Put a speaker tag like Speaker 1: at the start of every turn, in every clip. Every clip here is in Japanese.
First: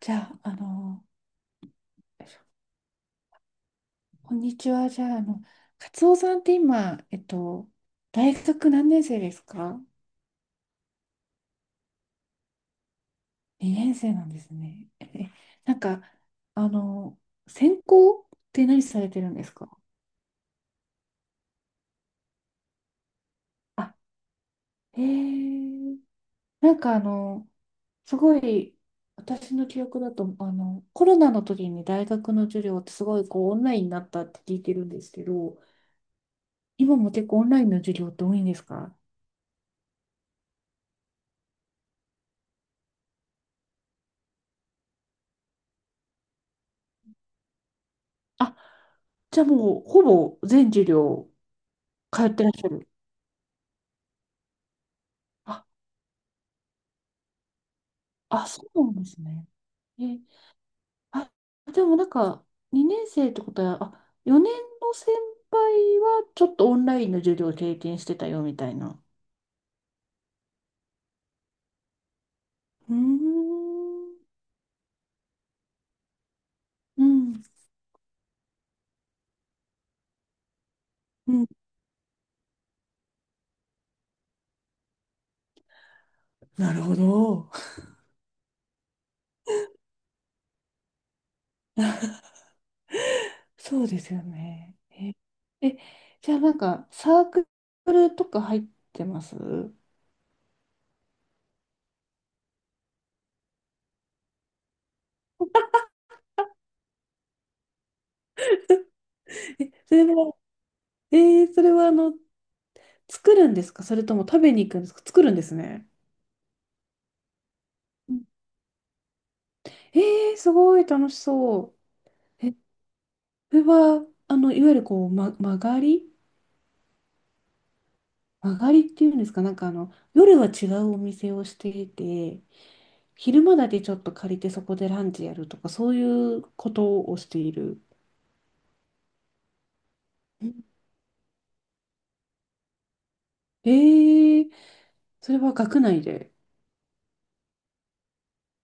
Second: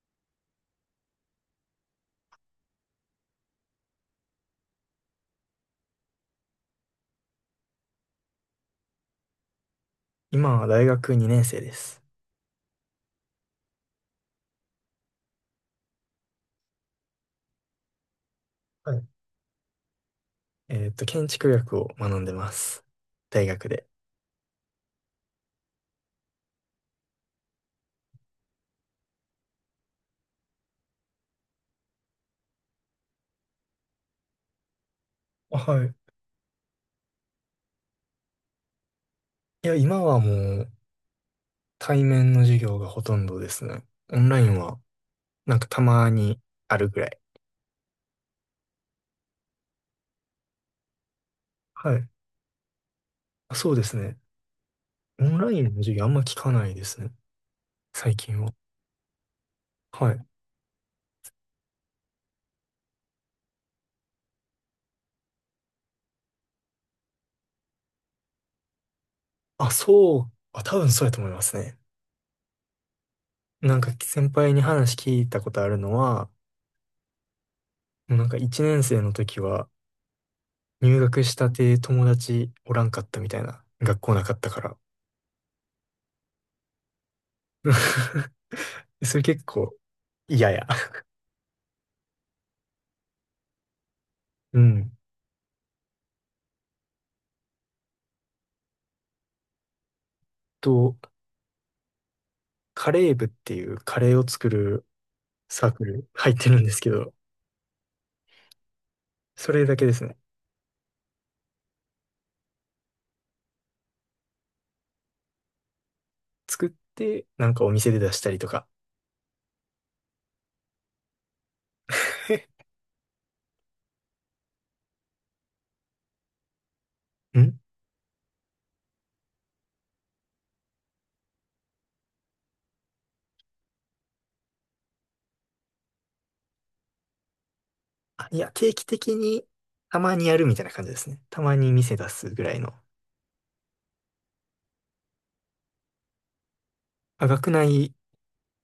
Speaker 1: じゃあ、あの、こんにちは。じゃあ、カツオさんって今、大学何年生ですか？
Speaker 2: 今は大学2年生です。
Speaker 1: 2 年生なんですね。え、なんか、あの、専攻って何
Speaker 2: は
Speaker 1: さ
Speaker 2: い。
Speaker 1: れてるんですか？
Speaker 2: 建築学を学んでます。大学で。
Speaker 1: あ、へえ、なんかあの、すごい、私の記憶だと、コロナの時に大学の授業ってすごいこうオンラインになったって聞いてるんですけど、
Speaker 2: あ、はい。
Speaker 1: 今も結構オンラインの授業って多いんですか？
Speaker 2: いや、今はう対面の授業がほとんどですね。オンラインはなんかたまにあるぐらい。
Speaker 1: あ、じゃあもうほぼ全授業
Speaker 2: はい。
Speaker 1: 通ってらっしゃる。
Speaker 2: あ、そうですね。オンライン
Speaker 1: あ、
Speaker 2: の授業あんま聞かないですね。最近
Speaker 1: あ、
Speaker 2: は。
Speaker 1: そうなんですね。え
Speaker 2: は
Speaker 1: ー、
Speaker 2: い。
Speaker 1: あ、でもなんか、2年生ってことは、あ、4年の先輩はちょっとオンラインの授業を経験してたよみたいな。
Speaker 2: あ、そう。あ、多分そうやと思いますね。
Speaker 1: うー
Speaker 2: なんか
Speaker 1: ん、
Speaker 2: 先輩に話聞いたことあるのは、
Speaker 1: うん、
Speaker 2: なんか1年生の時は入学
Speaker 1: う
Speaker 2: し
Speaker 1: ん。
Speaker 2: たて友達おらんかったみたいな。学校なかったから。
Speaker 1: なるほど。
Speaker 2: それ結構嫌や。
Speaker 1: そうですよ
Speaker 2: う
Speaker 1: ね。
Speaker 2: ん。
Speaker 1: え、え、じゃあなんか、サークルとか入ってます？
Speaker 2: と、カレー部っていうカレーを作るサークル入ってるんですけど、それ
Speaker 1: え、
Speaker 2: だけで
Speaker 1: そ
Speaker 2: す
Speaker 1: れ
Speaker 2: ね。
Speaker 1: は、えそれは作るんですか、それとも食べに行くんですか？作るんですね。
Speaker 2: 作って、なんかお店で出
Speaker 1: う
Speaker 2: し
Speaker 1: ん、
Speaker 2: たりとか。
Speaker 1: えー、すごい楽しそう。これは、あの、いわゆるこう、ま、曲がり
Speaker 2: ん
Speaker 1: 曲がりっていうんですか、夜は違うお店をしていて、昼間だけちょっと借りてそこでランチやるとか、そういうことをしている。
Speaker 2: あ、いや、定期的にたまにやる
Speaker 1: う
Speaker 2: みたい
Speaker 1: ん、
Speaker 2: な感じですね。たまに店出すぐらいの。
Speaker 1: えー、それは学内で。
Speaker 2: あ、学内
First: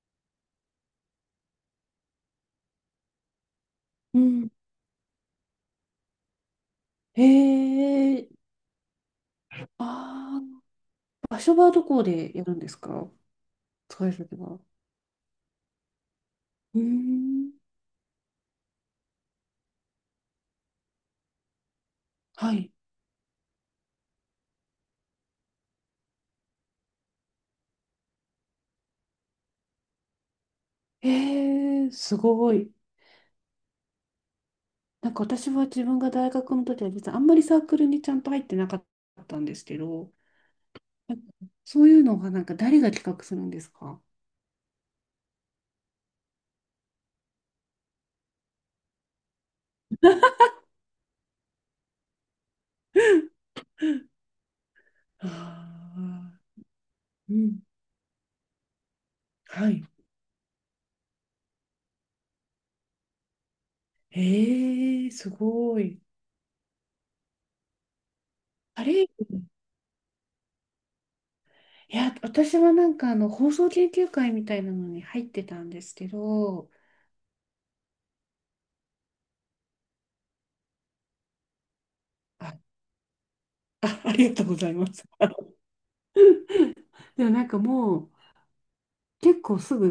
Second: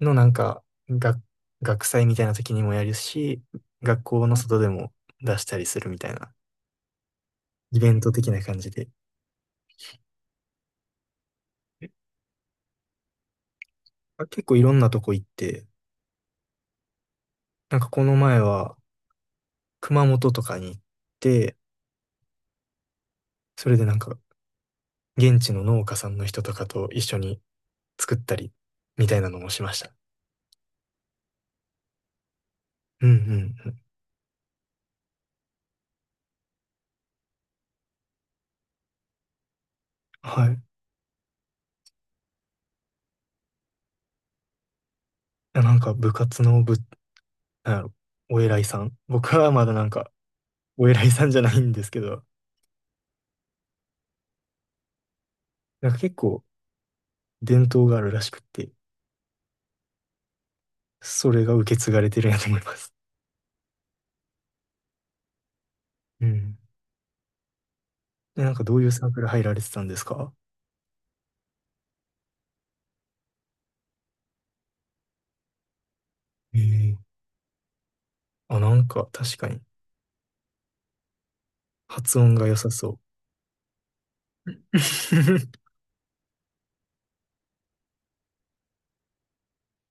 Speaker 2: のなんか、学、学祭みたいな時にもやるし、学
Speaker 1: う
Speaker 2: 校の
Speaker 1: ん。
Speaker 2: 外でも出したりするみたいな、
Speaker 1: え
Speaker 2: イベント的な
Speaker 1: ー、
Speaker 2: 感じで。
Speaker 1: あー、場所はどこでやるんですか？使い
Speaker 2: あ、
Speaker 1: 先
Speaker 2: 結構
Speaker 1: は。
Speaker 2: いろんなとこ行って、
Speaker 1: うーん。
Speaker 2: なんかこの前は、熊本とかに行って、
Speaker 1: はい。
Speaker 2: それでなんか、現地の農家さんの人とかと一緒に作ったり、みたいなのもしました。
Speaker 1: えー、すごい。
Speaker 2: うんうんうん。
Speaker 1: なんか私は自分が大学の時は実はあんまりサークルにちゃんと入ってなかったんですけど、
Speaker 2: はい。
Speaker 1: なんかそういうのはなんか誰が企画するんですか？
Speaker 2: なんか部活のぶなんやろ、お偉いさん。僕はまだなんか、お偉いさんじゃないんですけど、なん
Speaker 1: あ
Speaker 2: か結
Speaker 1: あ、
Speaker 2: 構
Speaker 1: う
Speaker 2: 伝
Speaker 1: ん。
Speaker 2: 統があるらしくって、
Speaker 1: はい。
Speaker 2: それが受け継がれてるんやと思います。
Speaker 1: ええ、すごい。
Speaker 2: うん。で、なんかどう
Speaker 1: あ
Speaker 2: いうサ
Speaker 1: れ、
Speaker 2: ークル入られてたんですか？
Speaker 1: いや、私は放送研究会みたいなのに入ってたんですけ
Speaker 2: え
Speaker 1: ど、
Speaker 2: え。あ、なんか確かに発音が良
Speaker 1: あ、
Speaker 2: さそう。
Speaker 1: あ、ありがとうございます。でもなんかもう結構すぐ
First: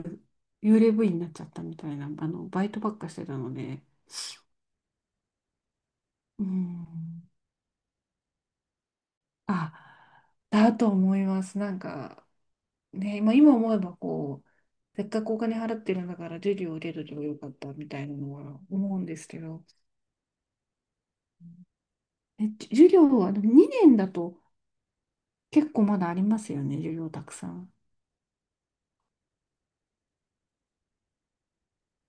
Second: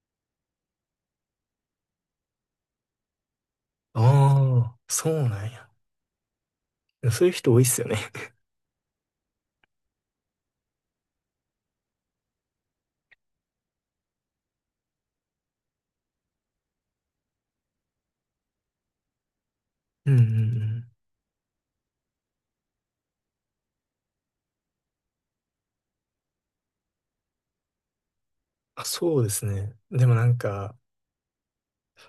Speaker 1: 幽霊部員になっちゃったみたいな、あのバイトばっかしてたので、
Speaker 2: ああ、そうなんや。
Speaker 1: う
Speaker 2: そう
Speaker 1: ん。
Speaker 2: いう人多いっすよね。
Speaker 1: あ、だと思います。なんか、ね、まあ、今思えばこう、せっかくお金払ってるんだから授業を受けとけばよかったみたいなのは思うんですけど、
Speaker 2: うんうんうん。
Speaker 1: え、じ授業は2年だと結構まだありますよね、授業たくさん。
Speaker 2: あ、そうですね。でもなんか、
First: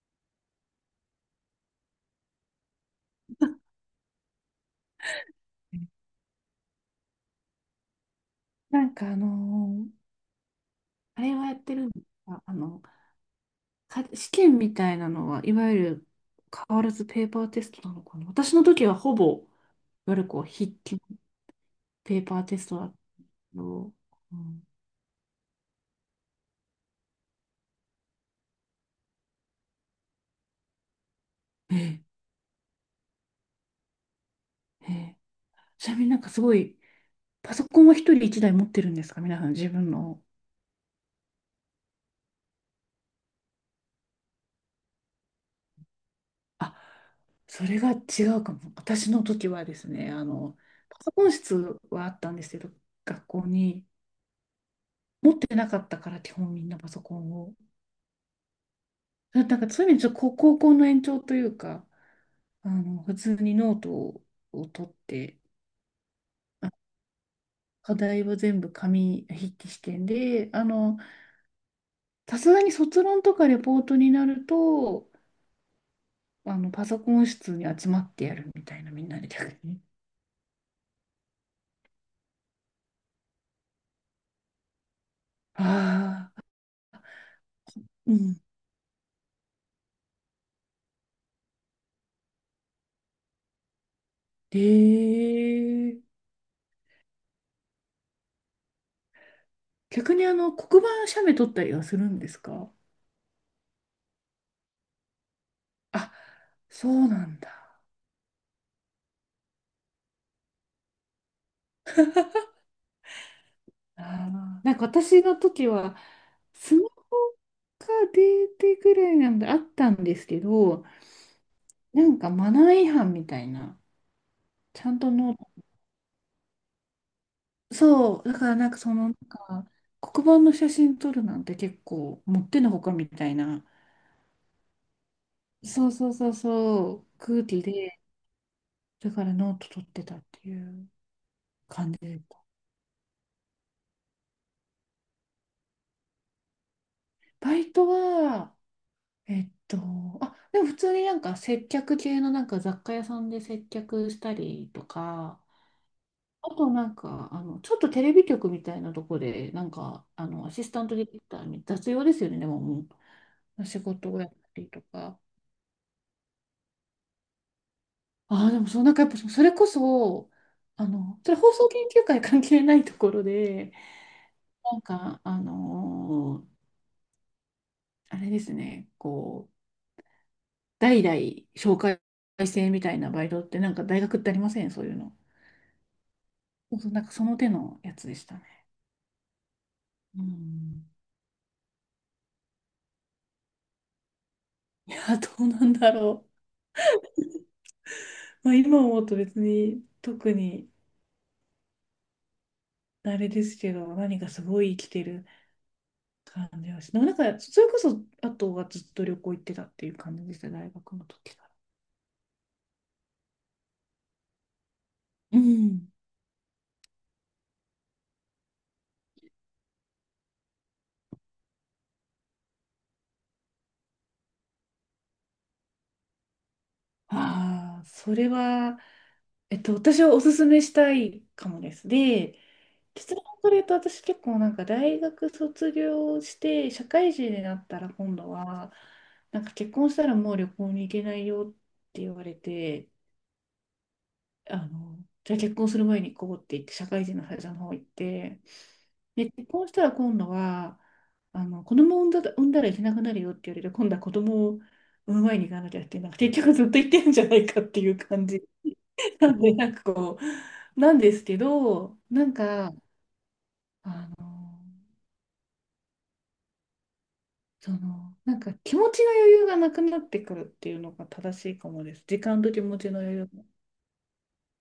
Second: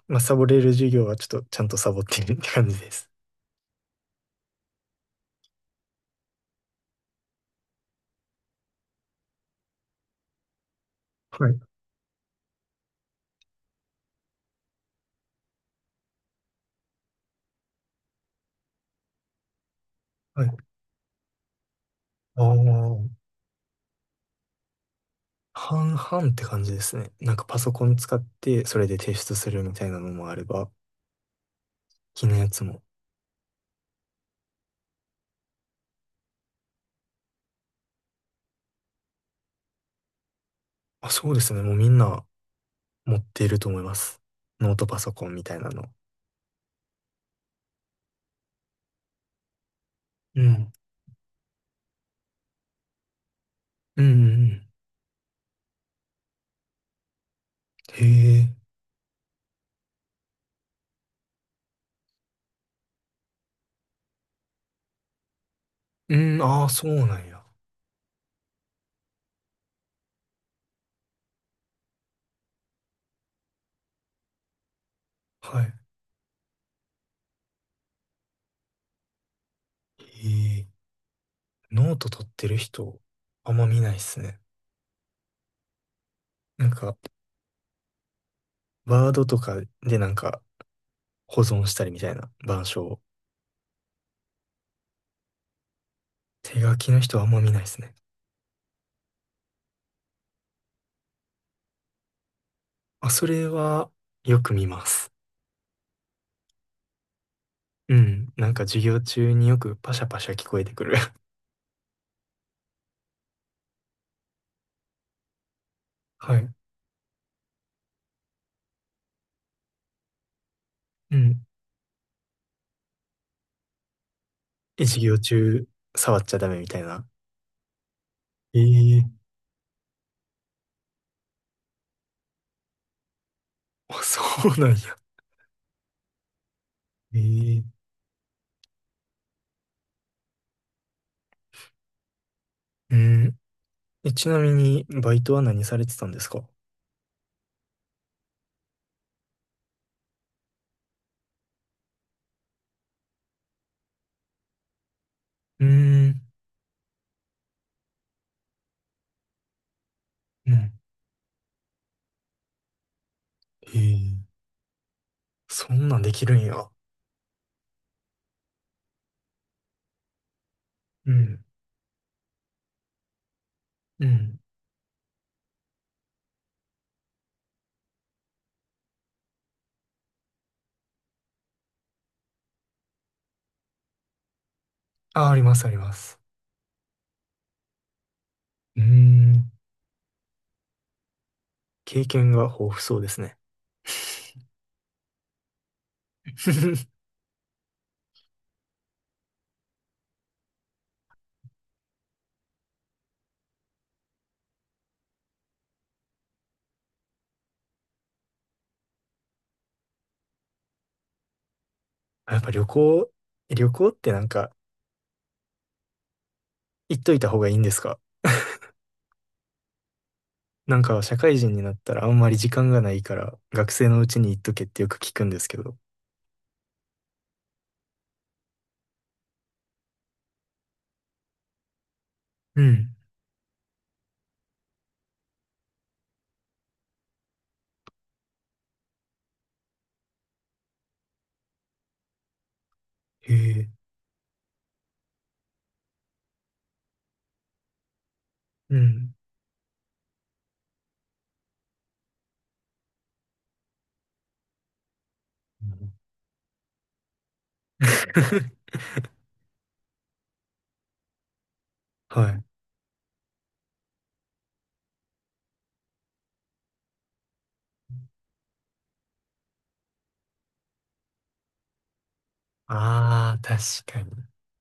Speaker 2: まあ、サボれる授業はちょっとちゃんとサボってるって感じです。
Speaker 1: なんかあのーあれ は
Speaker 2: は
Speaker 1: や
Speaker 2: い。
Speaker 1: ってるんですか、か試験みたいなのは、いわゆる変わらずペーパーテストなのかな。私の時はほぼ、いわゆるこう
Speaker 2: はい。
Speaker 1: 筆記のペーパ
Speaker 2: あ
Speaker 1: ー
Speaker 2: あ、
Speaker 1: テストだったけど、うん、
Speaker 2: 半々って感じですね。なんかパソコン使ってそれで提出するみたいなのもあれば、
Speaker 1: え
Speaker 2: 気のやつも。
Speaker 1: え、ええ、ちなみになんかすごい、パソコンは一人一台持ってるんですか、皆さん自分の。
Speaker 2: あ、そうですね。もうみんな持っていると思います。ノートパソコンみたいなの。
Speaker 1: あ、それが違うかも。私の時はですね、
Speaker 2: うん。
Speaker 1: パソコン室はあったんですけど、学校に
Speaker 2: うんうんうん。
Speaker 1: 持ってなかったから基本みんなパソコンを。
Speaker 2: へえ。
Speaker 1: だなんかそういう意味でちょっと高校の延長というか、あの、普通にノートを取って、
Speaker 2: うん、ああ、
Speaker 1: あ、
Speaker 2: そうなんや。
Speaker 1: 課題は全部紙筆記試験で、あの、さすがに卒論とかレポートになると、
Speaker 2: はい。
Speaker 1: あの、パソコン室に集まってやるみたいな、みんなで逆に。
Speaker 2: へえ。ノート取ってる人、あんま見ないっすね。
Speaker 1: ああ、
Speaker 2: なんか、
Speaker 1: うん。
Speaker 2: ワードとかでなんか保存したりみたいな板書を。
Speaker 1: ええ、
Speaker 2: 手書きの人はあんま見ないですね。
Speaker 1: 逆にあの黒板写メ撮ったりはするんですか？
Speaker 2: あ、それはよく見ます。
Speaker 1: あ、そうなんだ。
Speaker 2: うん。なんか授業中によくパシャパシャ聞こえてくる。
Speaker 1: あー、なんか私の時は
Speaker 2: はい。
Speaker 1: スマホが出てくらいなんであったんですけど、
Speaker 2: うん。
Speaker 1: なんかマナー違反みたいな、ち
Speaker 2: え、
Speaker 1: ゃん
Speaker 2: 授
Speaker 1: と
Speaker 2: 業
Speaker 1: ノート、
Speaker 2: 中触っちゃダメみたいな。
Speaker 1: そう、だから
Speaker 2: え
Speaker 1: なんかその、なん
Speaker 2: え
Speaker 1: か、黒板の写真撮るなんて結構もってのほかみたいな、
Speaker 2: あ、そうなんや。
Speaker 1: そうそうそうそう、空気
Speaker 2: ええ。
Speaker 1: で、だからノート取ってたっていう感じでした。
Speaker 2: うん。え、ちなみに、バイトは何されてたんですか？
Speaker 1: バイトは、えっと、あ、でも普通になんか接客系のなんか雑貨屋さんで接客したりとか、
Speaker 2: うーん。
Speaker 1: あとなんか、あの、ちょっとテレビ局みたいなとこで、なんか、あの、
Speaker 2: う
Speaker 1: アシ
Speaker 2: ん。
Speaker 1: スタントディレクターに雑用ですよね、でも
Speaker 2: え
Speaker 1: 仕事を
Speaker 2: え、
Speaker 1: やったりとか。
Speaker 2: そんなんできるんや。
Speaker 1: ああ、でもそう、なんかやっぱそれこそ、あ
Speaker 2: う
Speaker 1: の、それ
Speaker 2: ん。
Speaker 1: 放送研究会関係ないところで、
Speaker 2: うん。
Speaker 1: なんか、あれですね、こう、代々紹介制みたいなバイトってなんか大学ってありません、そういうの。
Speaker 2: あ、あります、あります。
Speaker 1: そうそう、なんかその手のやつでしたね。
Speaker 2: うーん。
Speaker 1: うん。
Speaker 2: 経験が豊富そうですね。
Speaker 1: いや、どうなんだろ う。まあ今思うと別に特にあれですけど、何かすごい生きてる感じはして、なんかそれこそあとはずっと旅行行ってたっていう感じでした、大学の時か
Speaker 2: やっぱ旅行、旅行ってなんか
Speaker 1: ら。うん。
Speaker 2: 行っといた方がいいんですか？なんか社会人になったらあんまり時間がないから学生のうちに行っとけってよく聞くんですけど。
Speaker 1: ああ、それは私はおすすめしたいかもです。で、
Speaker 2: うん。
Speaker 1: 結論から言うと、私結構なんか大学卒業して社会人になったら今度は、なんか結婚したらもう旅行に行けないよって言われて、
Speaker 2: へえ。
Speaker 1: あの、じゃあ結婚する前に行こうって言って社会人の会社の方行って、
Speaker 2: うん。
Speaker 1: で、結婚したら今度は、あの、子供を産んだ、産んだら行けなくなるよって言われて、今度は子供を産む前に行か
Speaker 2: う
Speaker 1: なきゃっ
Speaker 2: ん
Speaker 1: ていう、なんか結局ずっと行ってるんじゃないかっていう感じ。なんで、なんかこう、なんですけど、な
Speaker 2: は
Speaker 1: ん
Speaker 2: い。
Speaker 1: か、あの、その、なんか気持ちの余裕がなくなってくるっていうのが正しいかもです。時間と気持ちの余裕
Speaker 2: ああ、
Speaker 1: が。
Speaker 2: 確かに。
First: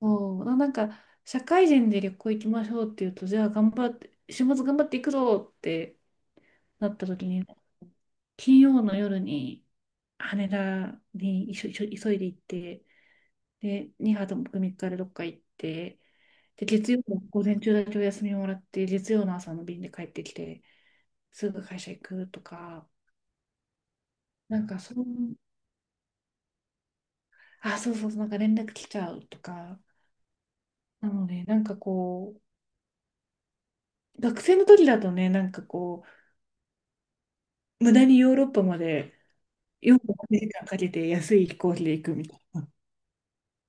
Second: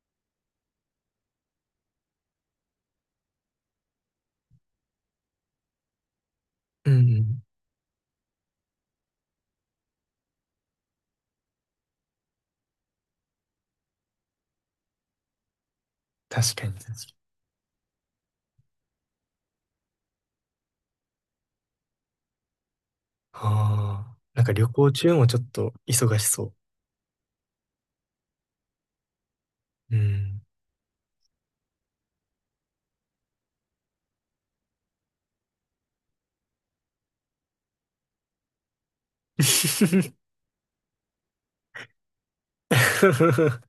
Speaker 1: そう、なんか、社会人で旅行行きましょうっていうと、じゃあ頑張って、週末頑張っていくぞってな
Speaker 2: うん
Speaker 1: っ
Speaker 2: う
Speaker 1: た時
Speaker 2: ん。
Speaker 1: に、金曜の夜に羽田に急いで行って、で、2泊3日でどっか行って、
Speaker 2: 確
Speaker 1: で、
Speaker 2: かに確か
Speaker 1: 月曜
Speaker 2: に。
Speaker 1: の午前中だけお休みをもらって、月曜の朝の便で帰ってきて、すぐ会社行くとか、
Speaker 2: ああ。なんか
Speaker 1: な
Speaker 2: 旅
Speaker 1: んか
Speaker 2: 行
Speaker 1: そう、
Speaker 2: 中もちょっと忙しそ
Speaker 1: あ、そうそうそう、なんか連絡来ちゃうとか、
Speaker 2: う。うん。
Speaker 1: なので、学生の時だとね、無駄にヨーロッパまで48時間かんかけて安い飛行機で行くみたいな。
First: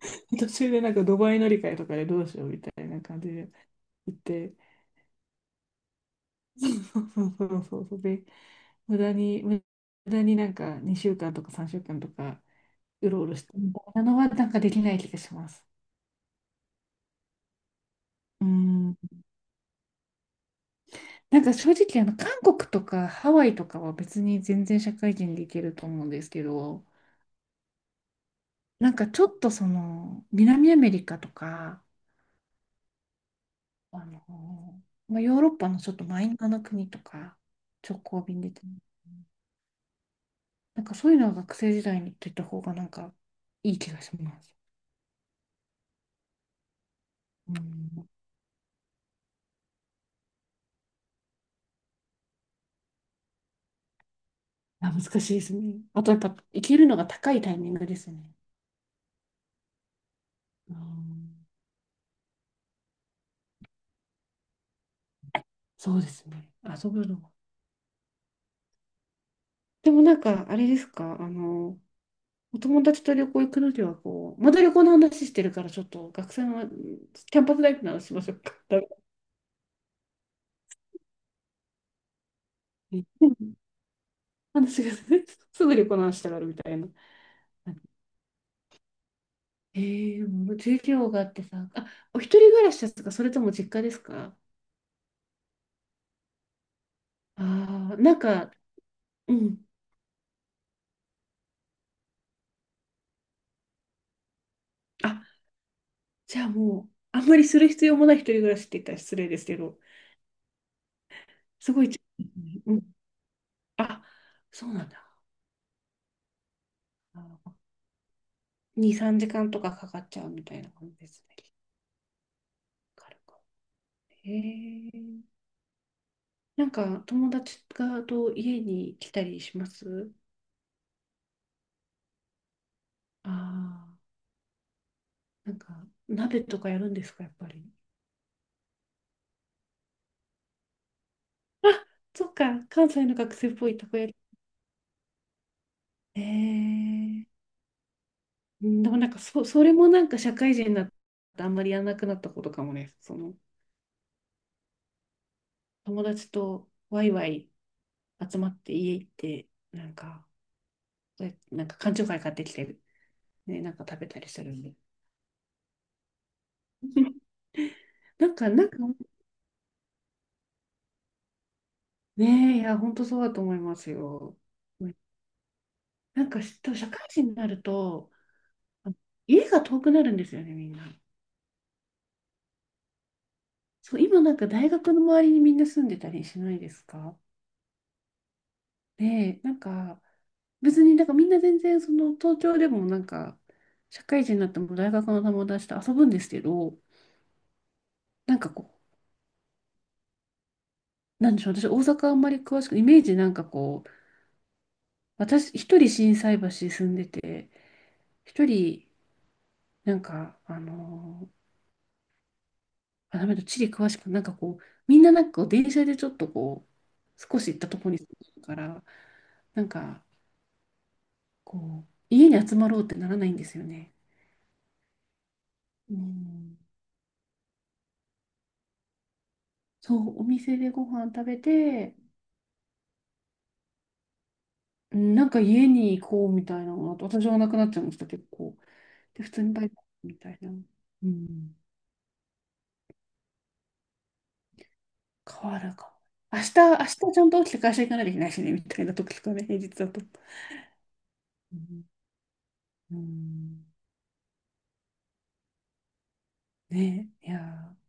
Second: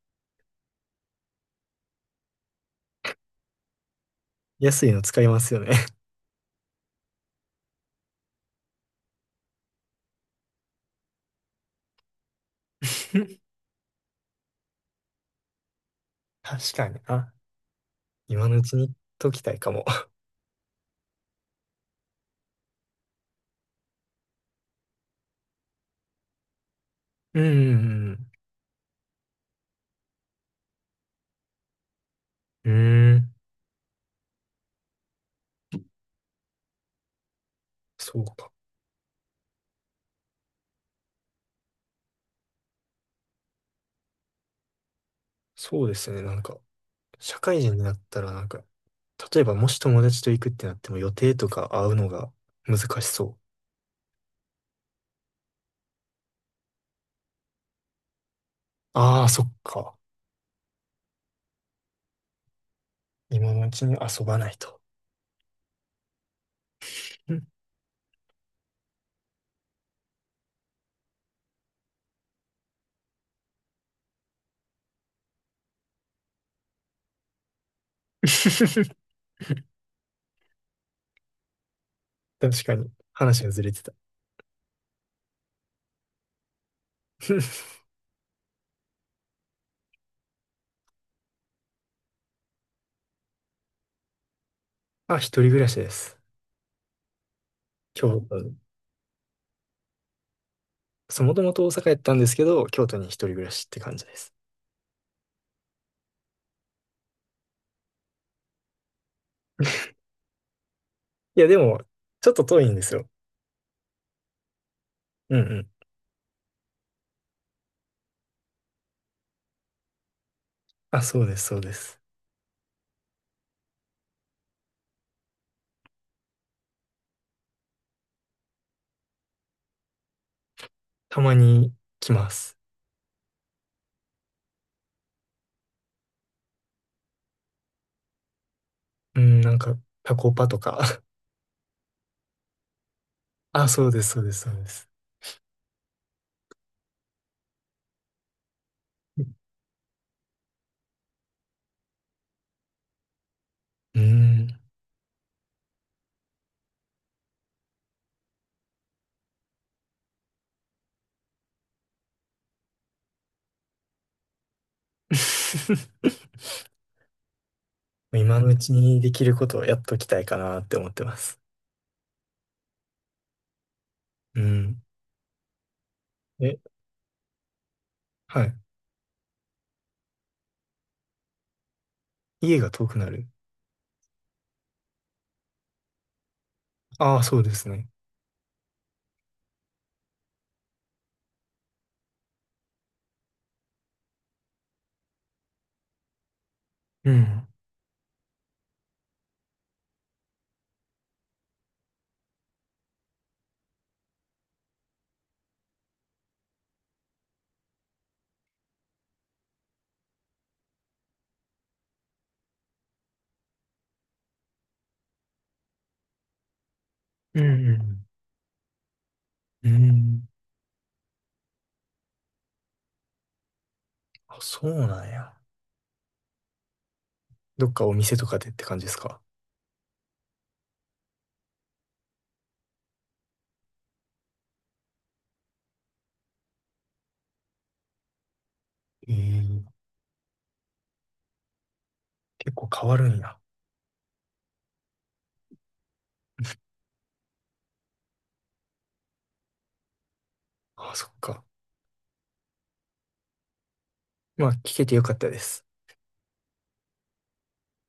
Speaker 1: 途中でなんかドバイ乗り換えとかでどうしようみたいな感じで行って、
Speaker 2: 安いの使いますよね。
Speaker 1: そうそうそうそうそうで、無駄になんか2週間とか3週間とかうろうろ してみたいなのはなんかできない気がします。
Speaker 2: 確かに。あ、
Speaker 1: う
Speaker 2: 今のうちに言
Speaker 1: ん、
Speaker 2: っときたいかも。
Speaker 1: なんか正直あの韓国とかハワイとかは別に全然社会人でいけると思うんですけど、
Speaker 2: うんうん
Speaker 1: なんかちょっとその南アメリカとか、
Speaker 2: うん。うーん。
Speaker 1: あの、まあ、ヨーロッパのちょっとマイナーな国とか直
Speaker 2: そ
Speaker 1: 行
Speaker 2: う
Speaker 1: 便
Speaker 2: か。
Speaker 1: でなんかそういうのは学生時代に行ってた方がなんかいい気がします。
Speaker 2: そうですね。なんか、社
Speaker 1: う
Speaker 2: 会人になっ
Speaker 1: ん、
Speaker 2: たらなんか、例えばもし友達と行くってなっても予定とか会うのが難しそう。
Speaker 1: あ、難しいですね。あとやっぱ行けるのが高いタイミングですね。
Speaker 2: ああ、そっか。
Speaker 1: うん、
Speaker 2: 今のうちに遊ばないと。
Speaker 1: そうですね。遊ぶのが。
Speaker 2: うん
Speaker 1: でもなんか、あれですか、あの、お友達と旅行行くのには、こう、まだ旅行の話してるから、ちょっと学生のキャンパスライフの話しましょうか。ダメ だ
Speaker 2: 確かに。
Speaker 1: ね、う
Speaker 2: 話が
Speaker 1: ん、
Speaker 2: ずれてた。
Speaker 1: 話が すぐ旅行の話したがるみたいな。えー、もう授業があってさ、あ、お一人暮らしですか、それとも実家ですか？
Speaker 2: あ、一人暮らしです。
Speaker 1: ああー、な
Speaker 2: 京
Speaker 1: ん
Speaker 2: 都
Speaker 1: か、
Speaker 2: に。
Speaker 1: うん。
Speaker 2: そう、もともと大阪やったんですけど、京都に一人暮らしって感じです。
Speaker 1: あ、じゃあもう、あんまりする必要もない一人暮らしって言ったら失礼ですけど、
Speaker 2: いや、で
Speaker 1: す
Speaker 2: も、
Speaker 1: ごい近い
Speaker 2: ちょ
Speaker 1: で
Speaker 2: っ
Speaker 1: す
Speaker 2: と遠
Speaker 1: ね、
Speaker 2: いん
Speaker 1: う
Speaker 2: で
Speaker 1: ん。
Speaker 2: すよ。
Speaker 1: あ、そうなんだ。
Speaker 2: うんうん。
Speaker 1: あ、2、3時間とかかかっちゃうみたいな感じ
Speaker 2: あ、
Speaker 1: で
Speaker 2: そ
Speaker 1: す
Speaker 2: うで
Speaker 1: ね。
Speaker 2: す、そうです。
Speaker 1: 軽く、へえ。なんか友達がと家に来たりします？
Speaker 2: たまに来ます。
Speaker 1: ああー、なんか鍋とかやるんですか、やっぱり。
Speaker 2: うん、なんか、タコパとか。
Speaker 1: あ、そっか、関西の学生っ
Speaker 2: あ、
Speaker 1: ぽい
Speaker 2: そ
Speaker 1: と
Speaker 2: う
Speaker 1: こ
Speaker 2: で
Speaker 1: や。
Speaker 2: す、そうです、そうです。
Speaker 1: えー、うん、でもなんかそれもなんか社会人になってあんまりやらなくなったことかもね。その
Speaker 2: うん。
Speaker 1: 友達とワイワイ集まって家行って、なんか、え、なんか缶チョーハイ買ってきて、ね、なんか食べたりするんで。なん
Speaker 2: 今の
Speaker 1: か、
Speaker 2: う
Speaker 1: なん
Speaker 2: ち
Speaker 1: か、
Speaker 2: にできることをやっときたいかなって思ってます。
Speaker 1: ねえ、いや、本当そうだと思いますよ。
Speaker 2: うん。
Speaker 1: なんか、
Speaker 2: え、
Speaker 1: し多分社会人になると、
Speaker 2: はい。
Speaker 1: あの家が遠くなるんですよね、みんな。
Speaker 2: 家が遠くなる。
Speaker 1: そう、今なんか大学の周りにみんな住んでたりしないです
Speaker 2: あ
Speaker 1: か？
Speaker 2: あ、そうですね。
Speaker 1: ねえ、なんか、別になんかみんな全然、その、東京でもなんか、社会人になっても大学の友達と遊ぶんですけど、
Speaker 2: うん。
Speaker 1: なんかこう、なんでしょう、私大阪あんまり詳しく、イメージなんかこう、私一人心斎橋住んでて、一人なんか、あ、ダメだ、地理詳しく、なんかこう、みんななんかこう電車でちょっとこう、少
Speaker 2: う
Speaker 1: し行ったところに住
Speaker 2: ん、
Speaker 1: んでるから、な
Speaker 2: う
Speaker 1: ん
Speaker 2: ん。う
Speaker 1: か
Speaker 2: ん。
Speaker 1: こ家に集まろうってならないんですよね。
Speaker 2: あ、そうなんや。
Speaker 1: うん、
Speaker 2: どっかお店とかでって感じですか？
Speaker 1: そう、お店でご飯食べて、うん、なんか家に行こうみたいなのが、私はなくなっちゃいました、結構。で、普通にバ
Speaker 2: え
Speaker 1: イト
Speaker 2: え、
Speaker 1: みたいな。うん、
Speaker 2: 結構変わるんや。
Speaker 1: 変わるかも。明日ちゃんと起きて会社行かなきゃいけないしね、みたいな時とかね、平日だと。
Speaker 2: あ、そっか。
Speaker 1: うん、うん、
Speaker 2: まあ、聞けてよかったです。
Speaker 1: ね、いやー。